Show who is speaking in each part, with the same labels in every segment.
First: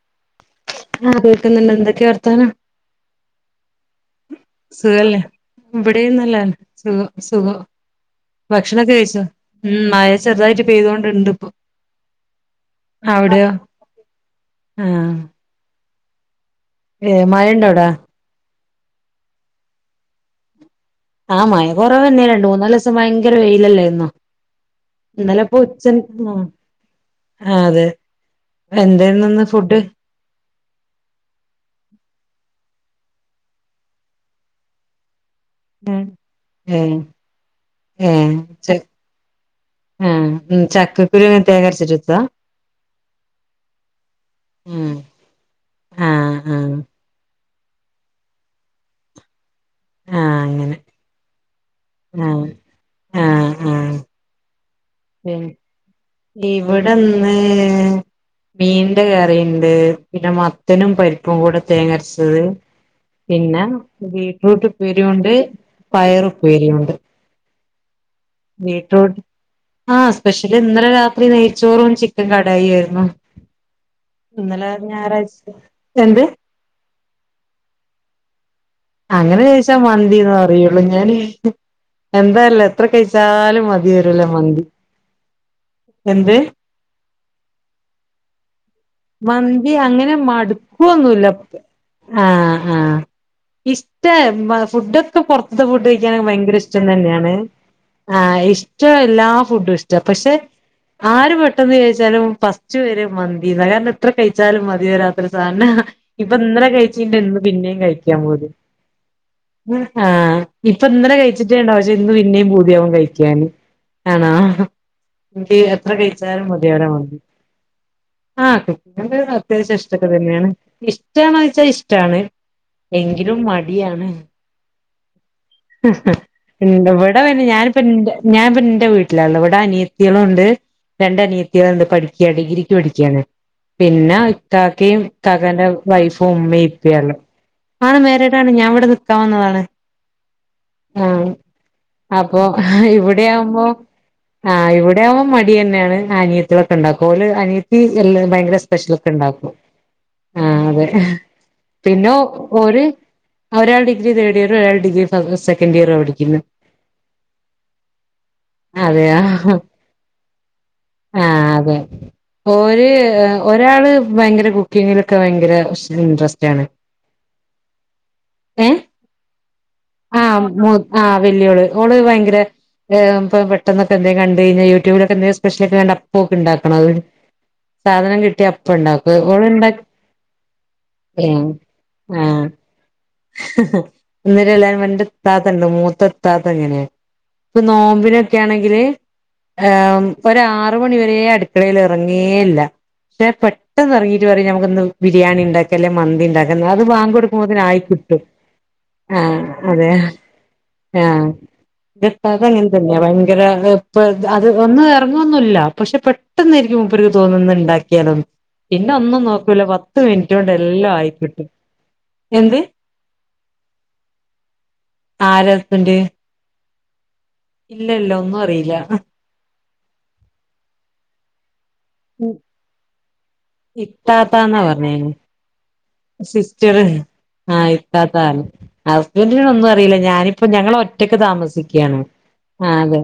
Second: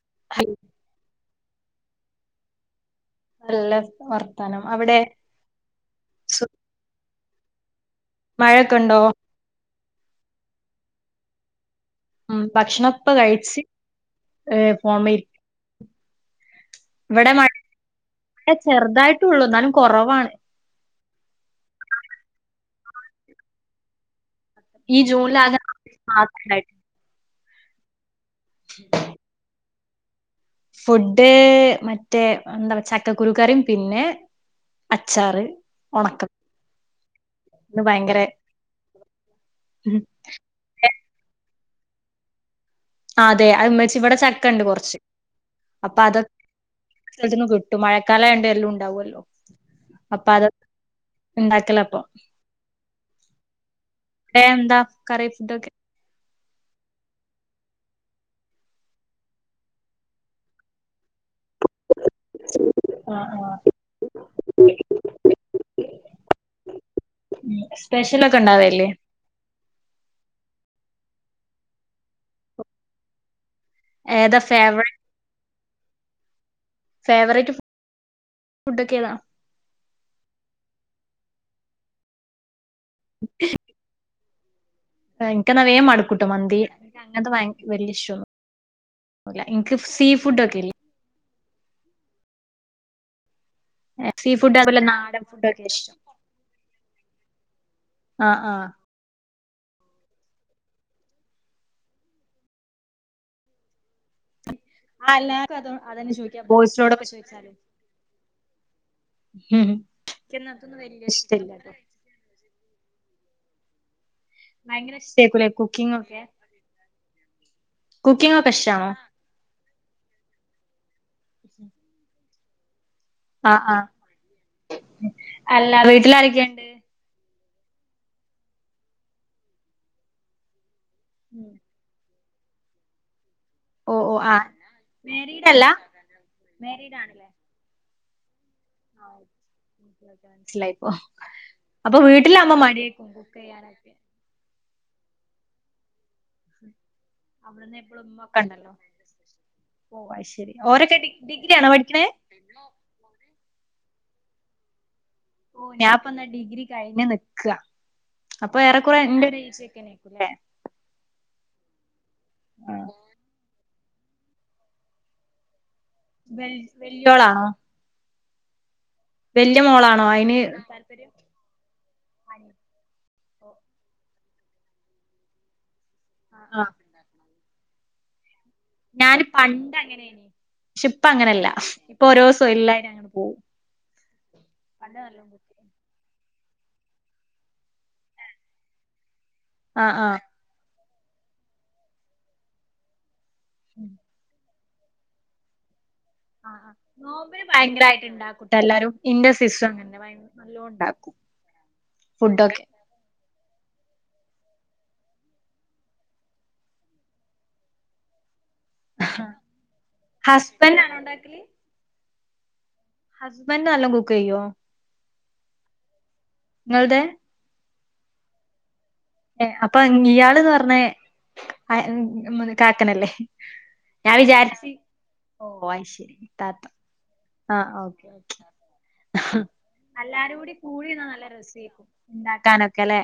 Speaker 1: [inaudible]
Speaker 2: ആ കേക്കുന്നുണ്ട് എന്തൊക്കെയാ വർത്താനം സുഖല്ലേ ഇവിടേം നല്ലന്നെ സുഖം സുകം ഭക്ഷണൊക്കെ കഴിച്ചോ ഉം മഴ ചെറുതായിട്ട് പെയ്തു കൊണ്ട്ണ്ട് ഇപ്പം
Speaker 1: മ് ഭക്ഷണം ഇപ്പ കഴിച്ച് ഫോൺ മെ
Speaker 2: ഏ മഴ ഉണ്ടോ അവ്ടാ
Speaker 1: ഏ ചെറുതായിട്ടുള്ളൂ ന്നാലും കൊ റവാണ്.
Speaker 2: ആഹ് മഴ കുറവ്ന്നെ രണ്ട് മൂന്നാല് ദിവസം ഭയങ്കര വെയിലല്ലോയിരുന്നോ. ഇന്നലെ പ്പൊ ഉച്ചന്ന് ആ അതെ എന്തെന്നു ന്ന് ഫുഡ്?
Speaker 1: ഫുഡ് മറ്റേ എന്താ പ ചക്കക്കുരുക്കറിം പിന്നെ അച്ചാറ്
Speaker 2: മ് മ് മ് ചക്ക് മ് ചക്കകു കുരു ങ്ങനാ തേങ്ങരിച്ചിട്ട് വെക്കാ.
Speaker 1: അതെ അത് മച്ച് ഇവിടെ ചക്ക ഉണ്ട് കുറച്ച് അപ്പൊ
Speaker 2: ആഹ്
Speaker 1: അതൊക്കെ
Speaker 2: ആഹ് ആഹ്
Speaker 1: [unintelligible] ട്ട് മഴക്കാലയണ്ട് എല്ലാം ഉണ്ടാവു ലോ.. അപ്പൊ അത് ഉണ്ടാക്കല..
Speaker 2: ഉം ആം
Speaker 1: എ എന്താ കറി ഫുഡൊക്കെ
Speaker 2: ഇവിടെന്ന് മീന്റെ കറിണ്ട് പിന്നെ മത്തനും പരിപ്.. പ്പും കൂടെ തേങ്ങരച്ചത് പിന്ന ബീറ്റ്റൂട്ട് ഉപ്പേരിയുണ്ട് പയറുപ്പേരിയുണ്ട് ബീറ്റ്റൂ ങാ സ്പെഷ്യല് ഇന്നലെ രാത്രി നെയ്ച്ചോറും ചിക്കൻ കടായി ആയിരുന്നു. ഇന്നലെ ഞായറാഴ്ച എന്ത്
Speaker 1: ഫേവററ്റ് ഫു
Speaker 2: അങ്ങനെ ചോയിച്ചാ മന്തിന്ന് പറയുള്ളൂ ഞാൻ എന്തല്ല.. എത്ര കഴിച്ചാലും മതിവരുല്ല മന്തി
Speaker 1: താങ്ക് ക്ക നാവേ മടക്കൂട്ടോ
Speaker 2: എന്ത്
Speaker 1: മന്തി അത് [unintelligible]
Speaker 2: മന്തി അങ്ങനെ മടുക്കുവൊന്നുമില്ല ആഹ ആഹ ഇഷ്ട ഫുഡൊക്കെ പൊറത്ത ഫുഡ് കഴിക്കാന ഭയങ്കര ഇഷ്ടം തന്നെയാണ് ആഹ ഇഷ്ട എല്ല ഫുഡ് ഇഷ്ട പക്ഷെ ആര് പെട്ടെന്ന് ചോദിച്ചാലും ഫസ്റ്റ് വർ മന്തിന്നാ എത്രപ്പ കച്ചാലും മതിയ രാത്രി സാധാരണ ഇപ്പ ഇന്നലെ കഴിച്ചി ഇന്ന് പിന്നേും കഴിക്കാൻ പോതി ആ ഇപ്പൊ ഇന്നലെ കഴിച്ചിട്ടേണ്ടക്ഷെ ഇന്ന് പിന്നേും പൂതിയാവൻ കഴിച്ച ാന ആണോ എനിക്ക് എത്ര കഴിച്ചാലും മതിയവരാ വതി ആ നി അത്യാവശ്യ ഇഷ്ടക്കെ തന്നെയാണ് ഇഷ്ടണ വെച്ചാൽ ഇഷ്ടമാണ് എങ്കിലും മടിയാണ് പി ഇവിടെ ഞാനിപ്പ എ ഞാനിപ്പ എന്റെ വീട്ടിലാള്ള ഇവിടെ അനിയത്തികളും ഉണ്ട് രണ്ട അനിയത്തികളുണ്ട് പഠി ക്യാ ടിഗ്രിക്ക് പഠിക്കുകയാണ് പിന്നെ ഇക്കാക്കയും ഇക്കാക്കന്റെ വൈഫും ഉമ്മയും ഇപ്പില്ലോ ആണ് മാരീ ടാണ് ഞാൻ ഇവിടെ നിക്കാൻ വന്നതാണ്
Speaker 1: മനസിലായിപ്പോ
Speaker 2: ആഹ്
Speaker 1: അപ്പൊ വീട്ടിലാമ്പോ മടിയ [unintelligible]
Speaker 2: ഇവിടെ
Speaker 1: കുക്ക്
Speaker 2: ആവുമ്പോ
Speaker 1: ചെയ്യാന്
Speaker 2: ആഹ് ഇവിടെയാമ്പം മടി അന്നെയാണ് അനിയത്തികളൊക്കെ ഇണ്ടാക്കും ഓല് അനിയത്തി എല്ല ഭയങ്കര സ്പെഷ്യലതൊക്കെ ഇണ്ടാക്കും ആഹ് അതെ പിന്നെ ഒര് ആ ഒരാൾ ഡിഗ്രി തേർഡിയറ് ഒരാള് ഡിഗ്രി
Speaker 1: ഓഹ്
Speaker 2: സെക്കൻഡ് ഇയർ
Speaker 1: ഞാപ്പന്ന
Speaker 2: പഠിക്കുന്നു
Speaker 1: ഡിഗ്രി കഴിഞ്ഞ് നിക്കുക അപ്പൊ ഏറെക്കുറെ [unintelligible]
Speaker 2: അതെയാ ആഹ് അതെ ഓര് ഒരാള് ഭയങ്കര കുക്കിങ്ങിലൊക്കെ ഭയങ്കര ഇൻട്രസ്റ്റ്
Speaker 1: വെ
Speaker 2: ആണ്
Speaker 1: വെല്ലിയോളാ
Speaker 2: ഏഹ്
Speaker 1: വല്
Speaker 2: ആഹ് ആഹ് വല്യള് ഓള് ഭയങ്കര ഏഹ് പെട്ടെന്നൊക്കെ എന്തെ കണ്ട ണ്ടഴിഞ്ഞാ യുറ്റൂബിലൊക്കെ ന്തേലു സ്പെഷ്യലൊക്കെ ക പ്പോക്ക് ഉണ്ടാക്കണം അത് സാധനം കിട്ടിയ അ
Speaker 1: ഞാൻ പണ്ട് അങ്ങനെ പക്ഷേ ഇപ്പ അങ്ങനെയല്ല ഇപ്പൊ ഓരോ സവം എല്ലരും അങ്ങനെ
Speaker 2: ഇന്നര എല്ലും വന്റെ താത്തണ്ടോ മൂത്ത ത്താത്ത എങ്ങനെയ ഇപ്പൊ നോമ്പിനൊക്കൊണെങ്കില് ഒരാറ് ആറു മണിവരേ അടുക്കളൽ ഇറങ്ങ്കേയില്ല പക്ഷെ പെട്ടെന്ന് ഇറങ്ങിട്ട് പറയാ വന്ന് ളബിരിയാണി ഉണ്ടാക്കി മന്തിണ്ടാക്കുന്നത് അത് വാങ്ക കൊടുക്കുമ്പോതിന് ആ്ച
Speaker 1: ണ്ടട്ട എല്ലാരു സ അര നല്ല ഉണ്ടാക്കും
Speaker 2: ആഹ് എന്റെ ഇത്താത്ത
Speaker 1: ഫുഡക്കെ
Speaker 2: അങ്ങനെ തന്നെയാ ഭയങ്കര ഇ അത് ഒന്നും ഇറങ്ങുവൊന്നില്ല പക്ഷെ പെട്ടെന്നായിരിക്കും മുപ്പർക്ക് തോന്നുന്നെഇണ്ടാക്കിയാലൊും പിന്ന ഒന്നും നോക്കൂല പത്ത് മിനിറ്റ് കൊണ്ട് എല്ലാം ആയിക്കിട്ട് എന്ത്
Speaker 1: ഹസ്ബൻഡ് നല്ലാ കുക്ക് ചെയ്യോ
Speaker 2: ആരപ്പന്റെ
Speaker 1: നിങ്ങൾടെ
Speaker 2: ഇല്ല ഇല്ല ഒന്നും അറിയില്ല
Speaker 1: അപ്പൊ ഇയാള്ന്ന് പറഞ്ഞ ആ കാക്കനല്ലേ
Speaker 2: ഇത്താത്താന്നാ പറഞ്ഞേല് സിസ്റ്റർ ആഹ ഇത്താത്തതാണ് ഹസ്ബൻഡിനോട് ഒന്നും അറിയില്ല ഞാനിപ്പോ ഞങ്ങള ഒറ്റക്ക് താമസിക്കുകയാണ് ആ അതെ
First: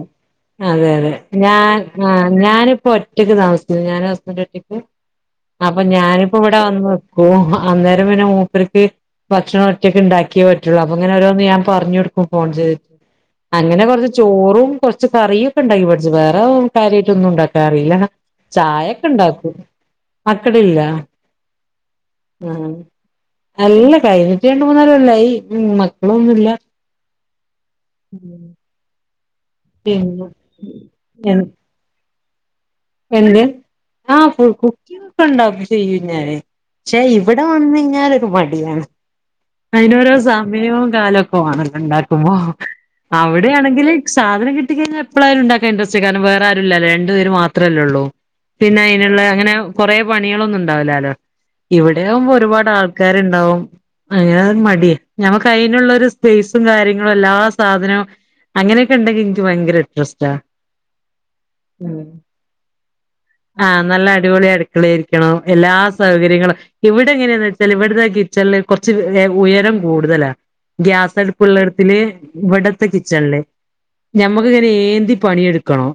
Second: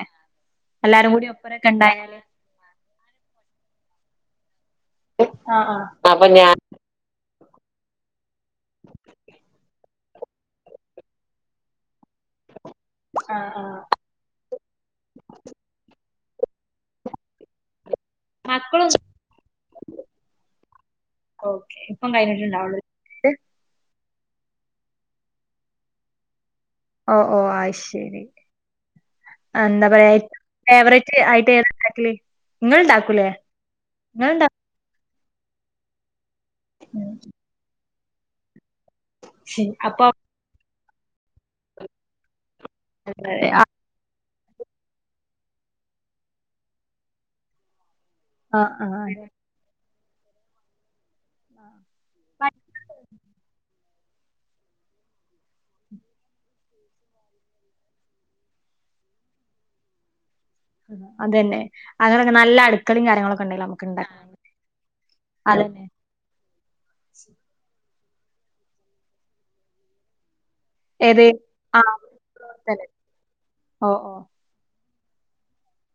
Speaker 2: അതെ അതെ ഞൻ ആ ഞാനിപ്പോ ഒറ്റക്ക് താമസിക്ക ഞ അവരൊറ്റക്ക് അപ്പൊ ഞാനിപ്പോ ഇവിടെ വന്ന് വെക്കും അന്നേരം പിന്നെ പ്പർക്ക് ഭക്ഷണം ഒറ്റൊക്കെ ഉണ്ടാക്കി പറ്റുള്ളൂ അങ്ങനെ ഓരോന്ന് ഞൻ പറഞ്ഞു ഫോൺ ചെയ്തിട്ട് അങ്ങനെ കൊറച്ച് ചോറും കൊറച്ച് കറിയും ഒക്കെ ഉണ്ടായി ഇവിടെ വേറെ കാര്യമായിട്ടൊന്നും ഉണ്ടാക്കാറി യില്ല ചായൊക്കെ ഇണ്ടാക്കൂ അക്കടല്ല ആഹ അല്ല അല്ല കഴിഞ്ഞിട്ട് രണ്ട് മൂന്നാല് അല്ലായി മക്കളൊന്നുമില്ല
Speaker 1: ഓ ഓ ആ ശരി
Speaker 2: ഉം.
Speaker 1: എന്താ പറയാ
Speaker 2: പിന്നെ
Speaker 1: ഫേവററ്റ്
Speaker 2: എൻ-
Speaker 1: ആയിട്ട് ഏതണ്ടാക്ക
Speaker 2: എന്ത് ആഹ് കു കുക്ക് ചെയ്യും ണ്ടാ ചെയ്യും ഞാന് ക്ഷേ ഇവിടെ വന്നഴി ഞാനൊരു മടിയാണ് അയ്നോരോ സമയും കാലൊക്കെ മാണല്ലോ ണ്ടാക്കുമ്പോ അവിടെ ആണെങ്കില് സാധനം കിട്ടി കയിഞ്ഞാ എപ്പളായാലും ഇണ്ടാക്കാൻ ഇൻട്രസ്റ്റേകാരം വേറാരൂല്ലലേ രണ്ട് പേർ മാ ത്രല്ലൊള്ളൂ. പിന്നെ അയിന്ള്ള അങ്ങനെ കൊറെ പണികളൊന്നും ഉണ്ടാവില്ലാലോ ഇവിടെയാകുമ്പോ ഒരുപാട് ആൾക്കാര്ണ്ടാവും. [unintelligible] മട്യേ ഞങ്ങക്ക് ഐനുള്ളൊരു സ്പേസും കാര്യങ്ങളും എല്ലാ സാധനവും അങ്ങനെയൊക്കെ ഇണ്ടെങ്കിൽ ഇന്ക്ക് ഭയങ്കര ഇൻട്രസ്റ്റാ.
Speaker 1: അതന്നെ
Speaker 2: ഉം
Speaker 1: അങ്ങന [unintelligible]
Speaker 2: ആഹ് നല്ല അടിപൊളി അടുക്കളേയ്രിക്കണം എല്ലാ സൗകര്യങ്ങളും ഇവിടെ എങ്ങനെയാന്ന് വെച്ചാൽ ഇവിടതാ കിച്ചണില് കൊർച്ച് എ ഉയരം കൂടുതലാ ഗ്യാസടുപ്പുള്ളടത്തില് ഇവിടത്തെ കിച്ചണില് ഞമ്മക്കിങ്ങനെ ഏന്ത് ന്തി പണിയെടുക്കണം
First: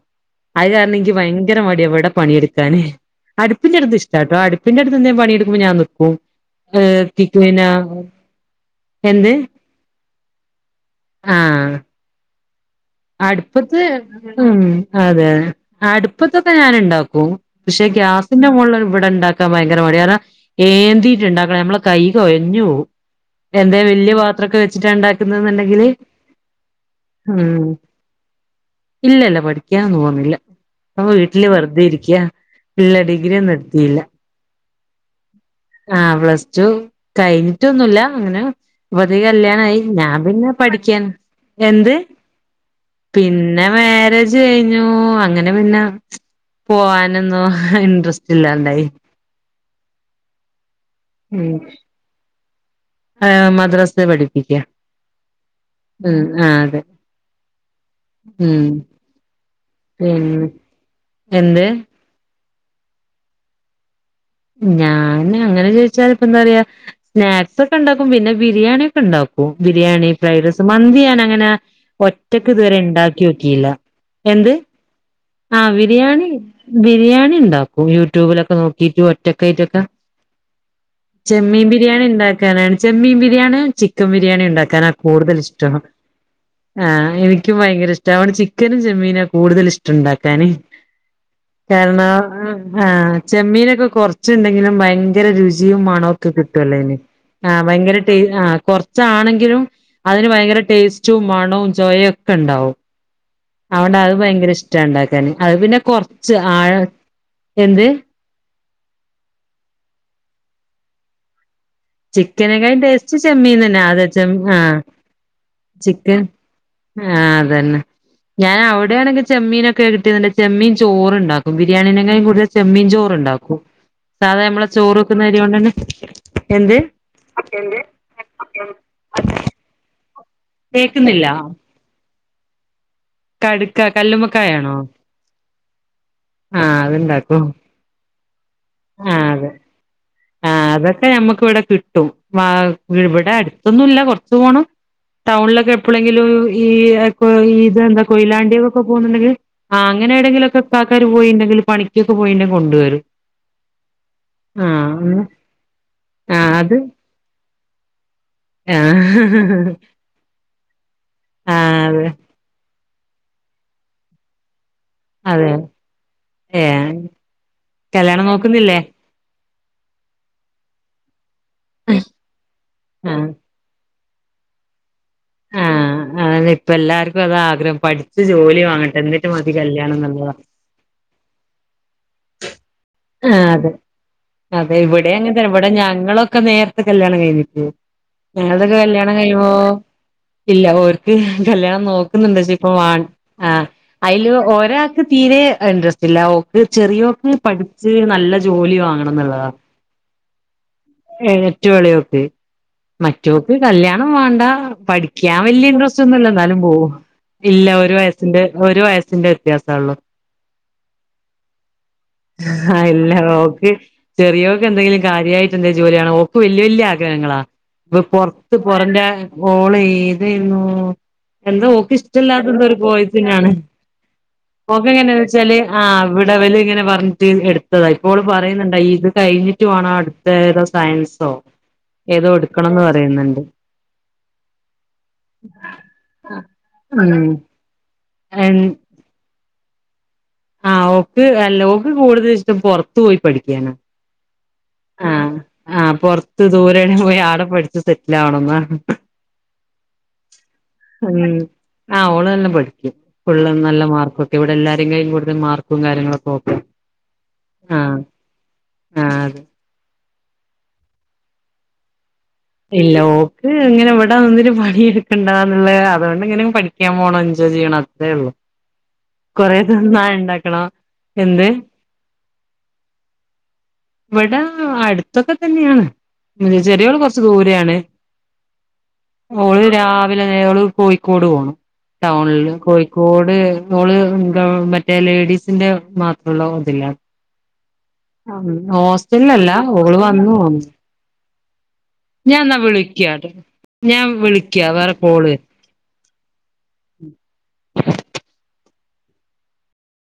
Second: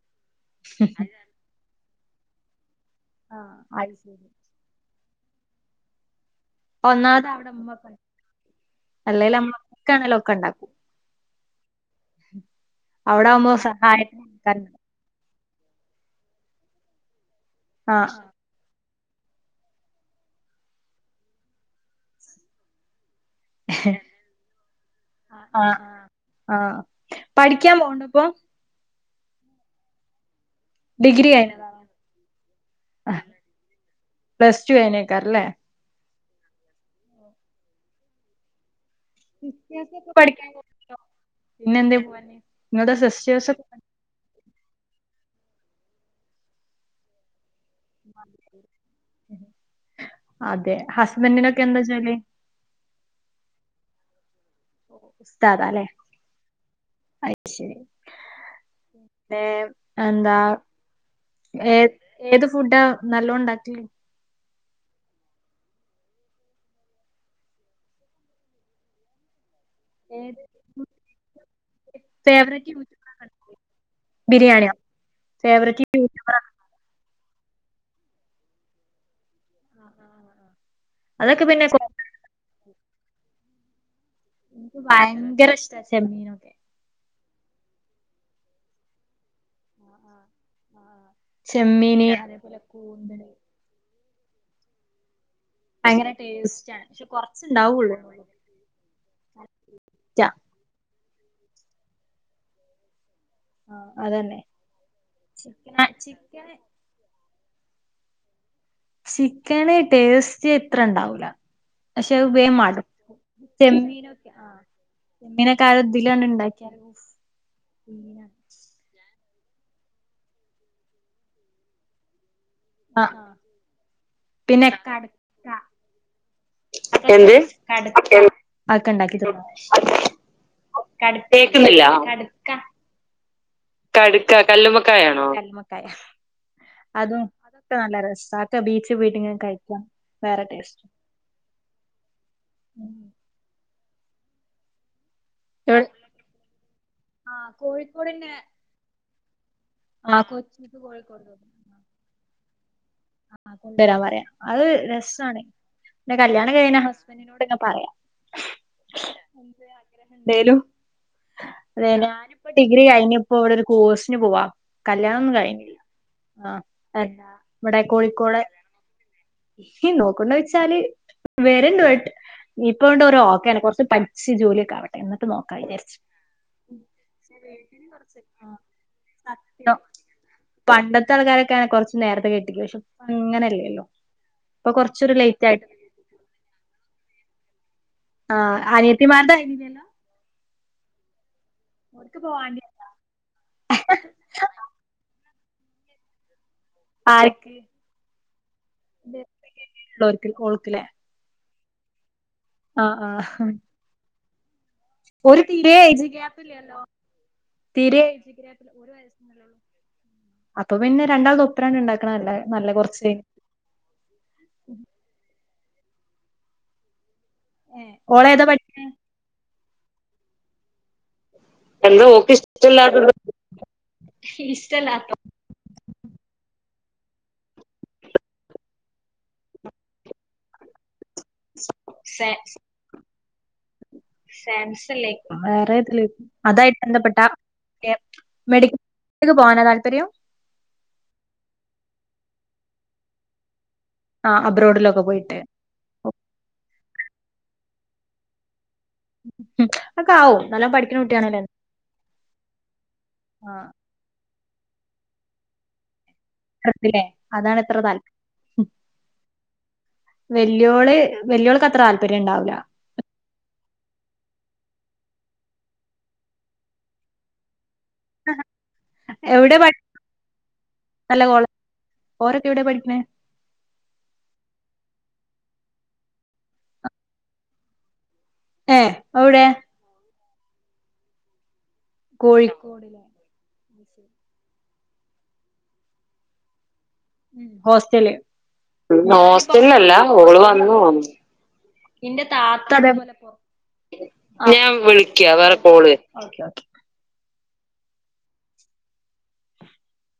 Speaker 2: അത് കാരണം ഇനിക്ക് ഭയങ്കര മട്യാ ഇവിടെ പണിയെടുക്കാന് അടുപ്പിന്റെടുത്ത് ഇഷ്ടാട്ടോ അടുപ്പിന്റെടുത്ത് ന്തേ പണിയെടുക്കുമ്പോ ഞാൻ നിക്കും ഏഹ് കി
Speaker 1: ഒന്നാമത് അവിടെ
Speaker 2: പിന്നെ
Speaker 1: മ്മക്കൊ [unintelligible]
Speaker 2: എന്ത്
Speaker 1: മ്മ ആണെലും ഒക്കെ ഇണ്ടാക്കും
Speaker 2: ആഹ് അടുപ്പത്ത് ഉം അതെ അതെ അടുപ്പത്തൊക്കെ ഞാൻ ഇണ്ടാക്കും പക്ഷെ ഗ്യാസിന്റെ മോളിലൊരു വ് ഇവിടെ ഇണ്ടാക്കാൻ ഭയങ്കര മട്യ കാരണം ഏന്തിട്ട് ണ്ടാക്കണം നമ്മളെ കൈ കൊയഞ്ഞോവും എന്താ വല്യ പാത്രൊക്കെ വെച്ചിട്ടാ ഇണ്ടാക്കുന്നത് ണ്ടെങ്കില് ഉം
Speaker 1: വ
Speaker 2: ഇല്ല ഇല്ല പഠിക്കാനൊന്നും പോവ്ന്നില്ല നമ്മ വീട്ടില് വെറുതെ ഇരിക്യാ ഇല്ല ഡിഗ്രിയൊന്നും എട്ത്തീല്ല
Speaker 1: റ്റു ആനേ [unintelligible]
Speaker 2: ആ പ്ലസ് ടു കഴിഞ്ഞിട്ടൊന്നുല്ല അങ്ങനെ പ്പത്തേക്ക് കല്യാണായി ഞാൻ പിന്നെ പഠിക്കാൻ എന്ത് പിന്നെ മാര്യേജ് കഴി അങ്ങനെ പിന്നെ പോവാനൊന്നും ഇൻട്രസ്റ്റ് ഇല്ലാണ്ടായി
Speaker 1: അതെ
Speaker 2: ഉ അ മദ്രസ ല പണി
Speaker 1: ഉസ്താദാല്ലെ
Speaker 2: ആ അതെ
Speaker 1: അയ്ശരി
Speaker 2: ഉം
Speaker 1: പിന്നെ എന്താ
Speaker 2: പിന്നെ എന്ത്
Speaker 1: ഏ ഏത് ഫുഡാ നല്ലോണ്ടാക്കല്
Speaker 2: ഞാൻ അങ്ങനെ ചോദിച്ചാൽ പ്പെന്താ പറയാ നേരത്തെക്കെ ഉണ്ടാക്കും പിന്നെ ബിരിയാണി ഒക്കെ ഇണ്ടാക്കും ബിരിയാണി ഫ്രൈഡ് റൈസ് മന്തി ഞാൻ അങ്ങനെ ഒറ്റക്ക് ഇതുവരെ ഒണ്ടാക്കി നോക്കിയില്ല എന്ത് ആ ബിരിയാണി ബിരിയാണി ണ്ടാക്കും യൂട്യൂബിലൊക്കെ നോക്കിട്ട് [unintelligible] ചെമ്മീൻ ബിരിയാണി ഇണ്ടാക്കാനാണ് ചെമ്മീൻ ബി [unintelligible] ചിക്കൻ ബിരിയാണി ഇണ്ടാക്കാനാ കൂടുതൽ ഇഷ്ടം ആ ക്കും ഭയങ്കര ഇഷ്ടാ വടെ ചിക്കനും ചെമ്മീനാ കൂടുതൽ ഇഷ്ടം ണ്ടാക്കാന് കാരണം ആ ചെമ്മീനക്കെ കുറച ച്ചന്തങ്കിലും ഭയങ്ക ഭയങ്കര രുചിയും മണൊക്കെ കിട്ടുവല്ലേന് ആ ഭയങ്കര ടേ ആ കുറച്ചാണെങ്കിലും അതിന് ഭയങ്കര ടേസ്റ്റ് ച്ചും മണവും ചോയ ഒക്കെ ഉണ്ടാവും അവടെ അത് ഭയങ്കര ഇഷ് ഇണ്ടാക്കാന് അത് പിന്നെ കൊറച്ച് ആഴ എന്ത്
Speaker 1: ചിക്കന് ടേസ്റ്റ് എത്ര ഇണ്ടാവൂല
Speaker 2: ചിക്കനേക്കായും ടേസ്റ്റ് ചെമ്മീന്ന് തന്നെ ആത ചെ ആ ചിക്കൻ ആ അതന്നെ ഞാൻ അവിടെയാണെങ്കി ചെമ്മീനൊക്കെ കിട്ടീതൊണ്ട് ചെമ്മീൻ ചോറ് ഉണ്ടാക്കും ബിരിയാണീനെക്കായും കൂടുതല് ചെമ്മീൻ ചോറ്ണ്ടാക്കും സാധാ നമ്മളെ ചോറ് വെക്കുന്ന അരിയോണ്ട് തന്നെ
Speaker 1: എന്ത് [inaudible] കട ആക്കെ [inaudible] ഉണ്ടാക്കിന്ന
Speaker 2: കേക്കുന്നില്ല
Speaker 1: കടുത്തേക്കുന്ന [unintelligible] കാ കടുക്ക കല്ലുമ്മക്കായ ആണോ കല്ലുമ്മക്കായാ
Speaker 2: ആഹ്
Speaker 1: അതും
Speaker 2: അത്ണ്ടാക്കും
Speaker 1: അതൊക്കെ നല്ല രസക്കെ ബീച്ചിൽ പോയിട്ട് ഇങ്ങനെ കഴിക്കാം
Speaker 2: ആ അതൊക്കെ ഞമ്മക്ക് ഇവിടെ കിട്ടും ആ ഇവടെ അടു ത്തൊന്നുല്ല കൊറച്ചു പോണം ടൗണിലൊക്കെ എപ്പോഴെങ്കിലും ഈ ഇപ്പോ ഈ ഇതെന്താ കൊയിലാണ്ടിയൊക്കെ പോകുന്നുണ്ടെങ്കിൽ ആ അങ്ങനെ ഏടെങ്കിലൊക്കെ ഇപ്പോ ആൾക്കാര് പോയിണ്ടെങ്കിൽ പണിക്കൊക്കെ പോയിണ്ടെങ്കിൽ കൊണ്ടുവരും
Speaker 1: ആഹ് കൊണ്ടുവരാൻ പറയണം അത്
Speaker 2: ആഹ്
Speaker 1: രസാ [inaudible] പിന്നെ കല്യാണം
Speaker 2: ആഹ് അത്
Speaker 1: കഴിഞ്ഞാ ഹസ്ബൻഡിനോട് ക്കെ പറയാം
Speaker 2: ആഹ് ഹ ഹ ഹ
Speaker 1: അതെ ഞാനിപ്പ ഡിഗ്രി ഡിഗ്രി കഴിഞ്ഞിപ്പോ ഇവിടെ ഒരു കോഴ്സിന് പോവാ കല്യാണൊന്നും
Speaker 2: അതെ
Speaker 1: കഴിഞ്ഞില്ല ആഹ്
Speaker 2: ഏഹ്
Speaker 1: അല്ല
Speaker 2: കല്യാണം നോക്കുന്നില്ലേ
Speaker 1: നിക്ക് നോക്കുണ്ടോ വെച്ചാല് വരണ്ട് ബട്ട് ഇപ്പോ ആയിനെ കൊണ്ട് ഒരു
Speaker 2: ആഹ്
Speaker 1: ഓക്കെ ആണ് കുറച്ച് പ സി ജോലി ഒക്കെ ആവ
Speaker 2: ആഹ് അഹ് ഇപ്പ എല്ലാർക്കും അതാ ആഗ്രഹം പഠിച്ചു ജോലി വാങ്ങട്ടെ എന്നിട്ട് മതി കല്യാണം ന്നുള്ളതാ.
Speaker 1: ക്കാണെ കുറച്ച് നേരത്തെ
Speaker 2: ആഹ് അതെ അതെ ഇവടെ അങ്ങൻതന്നെ. ഇവടെ ഞങ്ങളൊക്കെ നേർത്തെ കല്യാണം കഴിഞ്ഞ് [unintelligible] ഞങ്ങൾതൊക്കെ കല്യാണം കഴിയ്മ്പോ ഇല്ല ഓർക്ക് കല്യാണം നോക്കുന്നുണ്ട് പക്ഷേ ഇപ്പ വേണ്ട ആഹ് അതില് ഒരാൾക്ക് തീരെ- ഇൻട്രസ്റ്റ് ഇല്ല ഓക്ക് ചെറിയോൾക്ക് പഠിച്ച് നല്ല ജോലി വാങ്ങണം എന്നുള്ളതാ ഏഹ് ഏറ്റവും ഇളയവക്കേ മറ്റോക്ക് കല്യാണം- വേണ്ട പഠിക്കാൻ വല്യ ഇൻട്രസ്റ്റ് ഒന്നുമില്ല എന്നാലും പോകും ഇല്ല ഒരു വയസിന്റെ ഒരു വയസിന്റെ വ്യത്യാസം ഒള്ളു അല്ല ഓൾക്ക് ചെറിയോൾക്ക് എന്തെങ്കിലും കാര്യ- [unintelligible] എന്റെ ജോലിയാണ് ഓക്ക് വല്യ വല്യ ആഗ്ര- ഗ്രഹങ്ങളാ ഇപ്പൊ പൊറത്ത് പൊറം രാജ്യത്ത്- ഓള് ഏതായിരുന്നു എന്താ ഓക്ക് ഇഷ്ടമല്ലാത്ത ഒരു കോ [unintelligible] യി തന്നെയാണ് ഓക്ക എങ്ങനാന്ന് വെച്ചാല് ആ- ലെവലില് ഇങ്ങനെ പറഞ്ഞിട്ട് എടുത്തതാ ഇപ്പോൾ അവള് പറയുന്നുണ്ട് ഇത് കഴിഞ്ഞിട്ട് വേണം അടുത്ത ഏതോ സയൻസ് ഏതോ എടുക്കണമെന്ന് പറയുന്നുണ്ട്.
Speaker 1: സയൻസല്ലേ വേറെതില് അതായി ബന്ധപ്പെട്ട
Speaker 2: ഉം
Speaker 1: എ മെഡിക്കൽ പോകാനാ താൽ തെരിയും.
Speaker 2: ആ ഓക്ക് അല്ല ഓക്ക് കൂടുതലിഷ്ടം പൊറത്തു പോയി പഠിക്കാനാ. ആ ആ പൊറത്ത് ദൂരണ പോയി ആടെ പഠിച്ചു സെറ്റിൽ ആവെണെന്നാ
Speaker 1: ഹു അതൊക്കാവും.
Speaker 2: ഉം. ആ ഓള് നല്ല പഠിക്കും. ഫുള്ളും നല്ല മാർക്ക് ഇവിടെ എല്ലാരും കായി കൂടുതൽ മാർക്കും കാര്യങ്ങളൊ
Speaker 1: ത്രത്ത്ലേ അതാണിത്ര താല്
Speaker 2: ആഹ് അതെ
Speaker 1: വെല്ല്യോള് വെല്ല്യോൾക്കത്ര
Speaker 2: ഇല്ല ഓക്ക് ഇങ്ങനെ ഇവിടെ നിന്നൊരു പ- ശീലിക്കണ്ടാന്നുള്ളെ അതുകൊണ്ട് ഇങ്ങനെ പഠിക്കാൻ പോണം എൻജോയ് ചെയ്യണം. അതേയുള്ളു. കൊറേ തിന്നായിണ്ടാക്കണം. എന്ത്?
Speaker 1: ഓരൊക്കെ എവിടെയാണ് പഠിക്കണേ?
Speaker 2: ഇവിടെ അടുത്തൊക്കെ തന്നെയാണ്. ചെറിയവൾകൊറച്ച് ദൂരെയാണ്.
Speaker 1: ഏ എവിടെ?
Speaker 2: [unintelligible] കോയിക്കോട് പോണം. ടൗണില് കോഴിക്കോട് ഏ ഓള് മറ്റേ ലേഡീസിന്റെ മാത്രമുള്ള ഇതില്ലേ
Speaker 1: ഉം. ഹോസ്റ്റല് ഹോസ്റ്റലിലല്ല ഓള് വന്ന് പോവും.
Speaker 2: ഞാൻ എന്നാ വിളിക്കാട്ടോ ഞാൻ വിളിക്കാ
Speaker 1: ഞാൻ
Speaker 2: വേറെ
Speaker 1: വിളിക്ക
Speaker 2: കോള്
Speaker 1: വേറെ കോള് വരുന്നു. Okay okay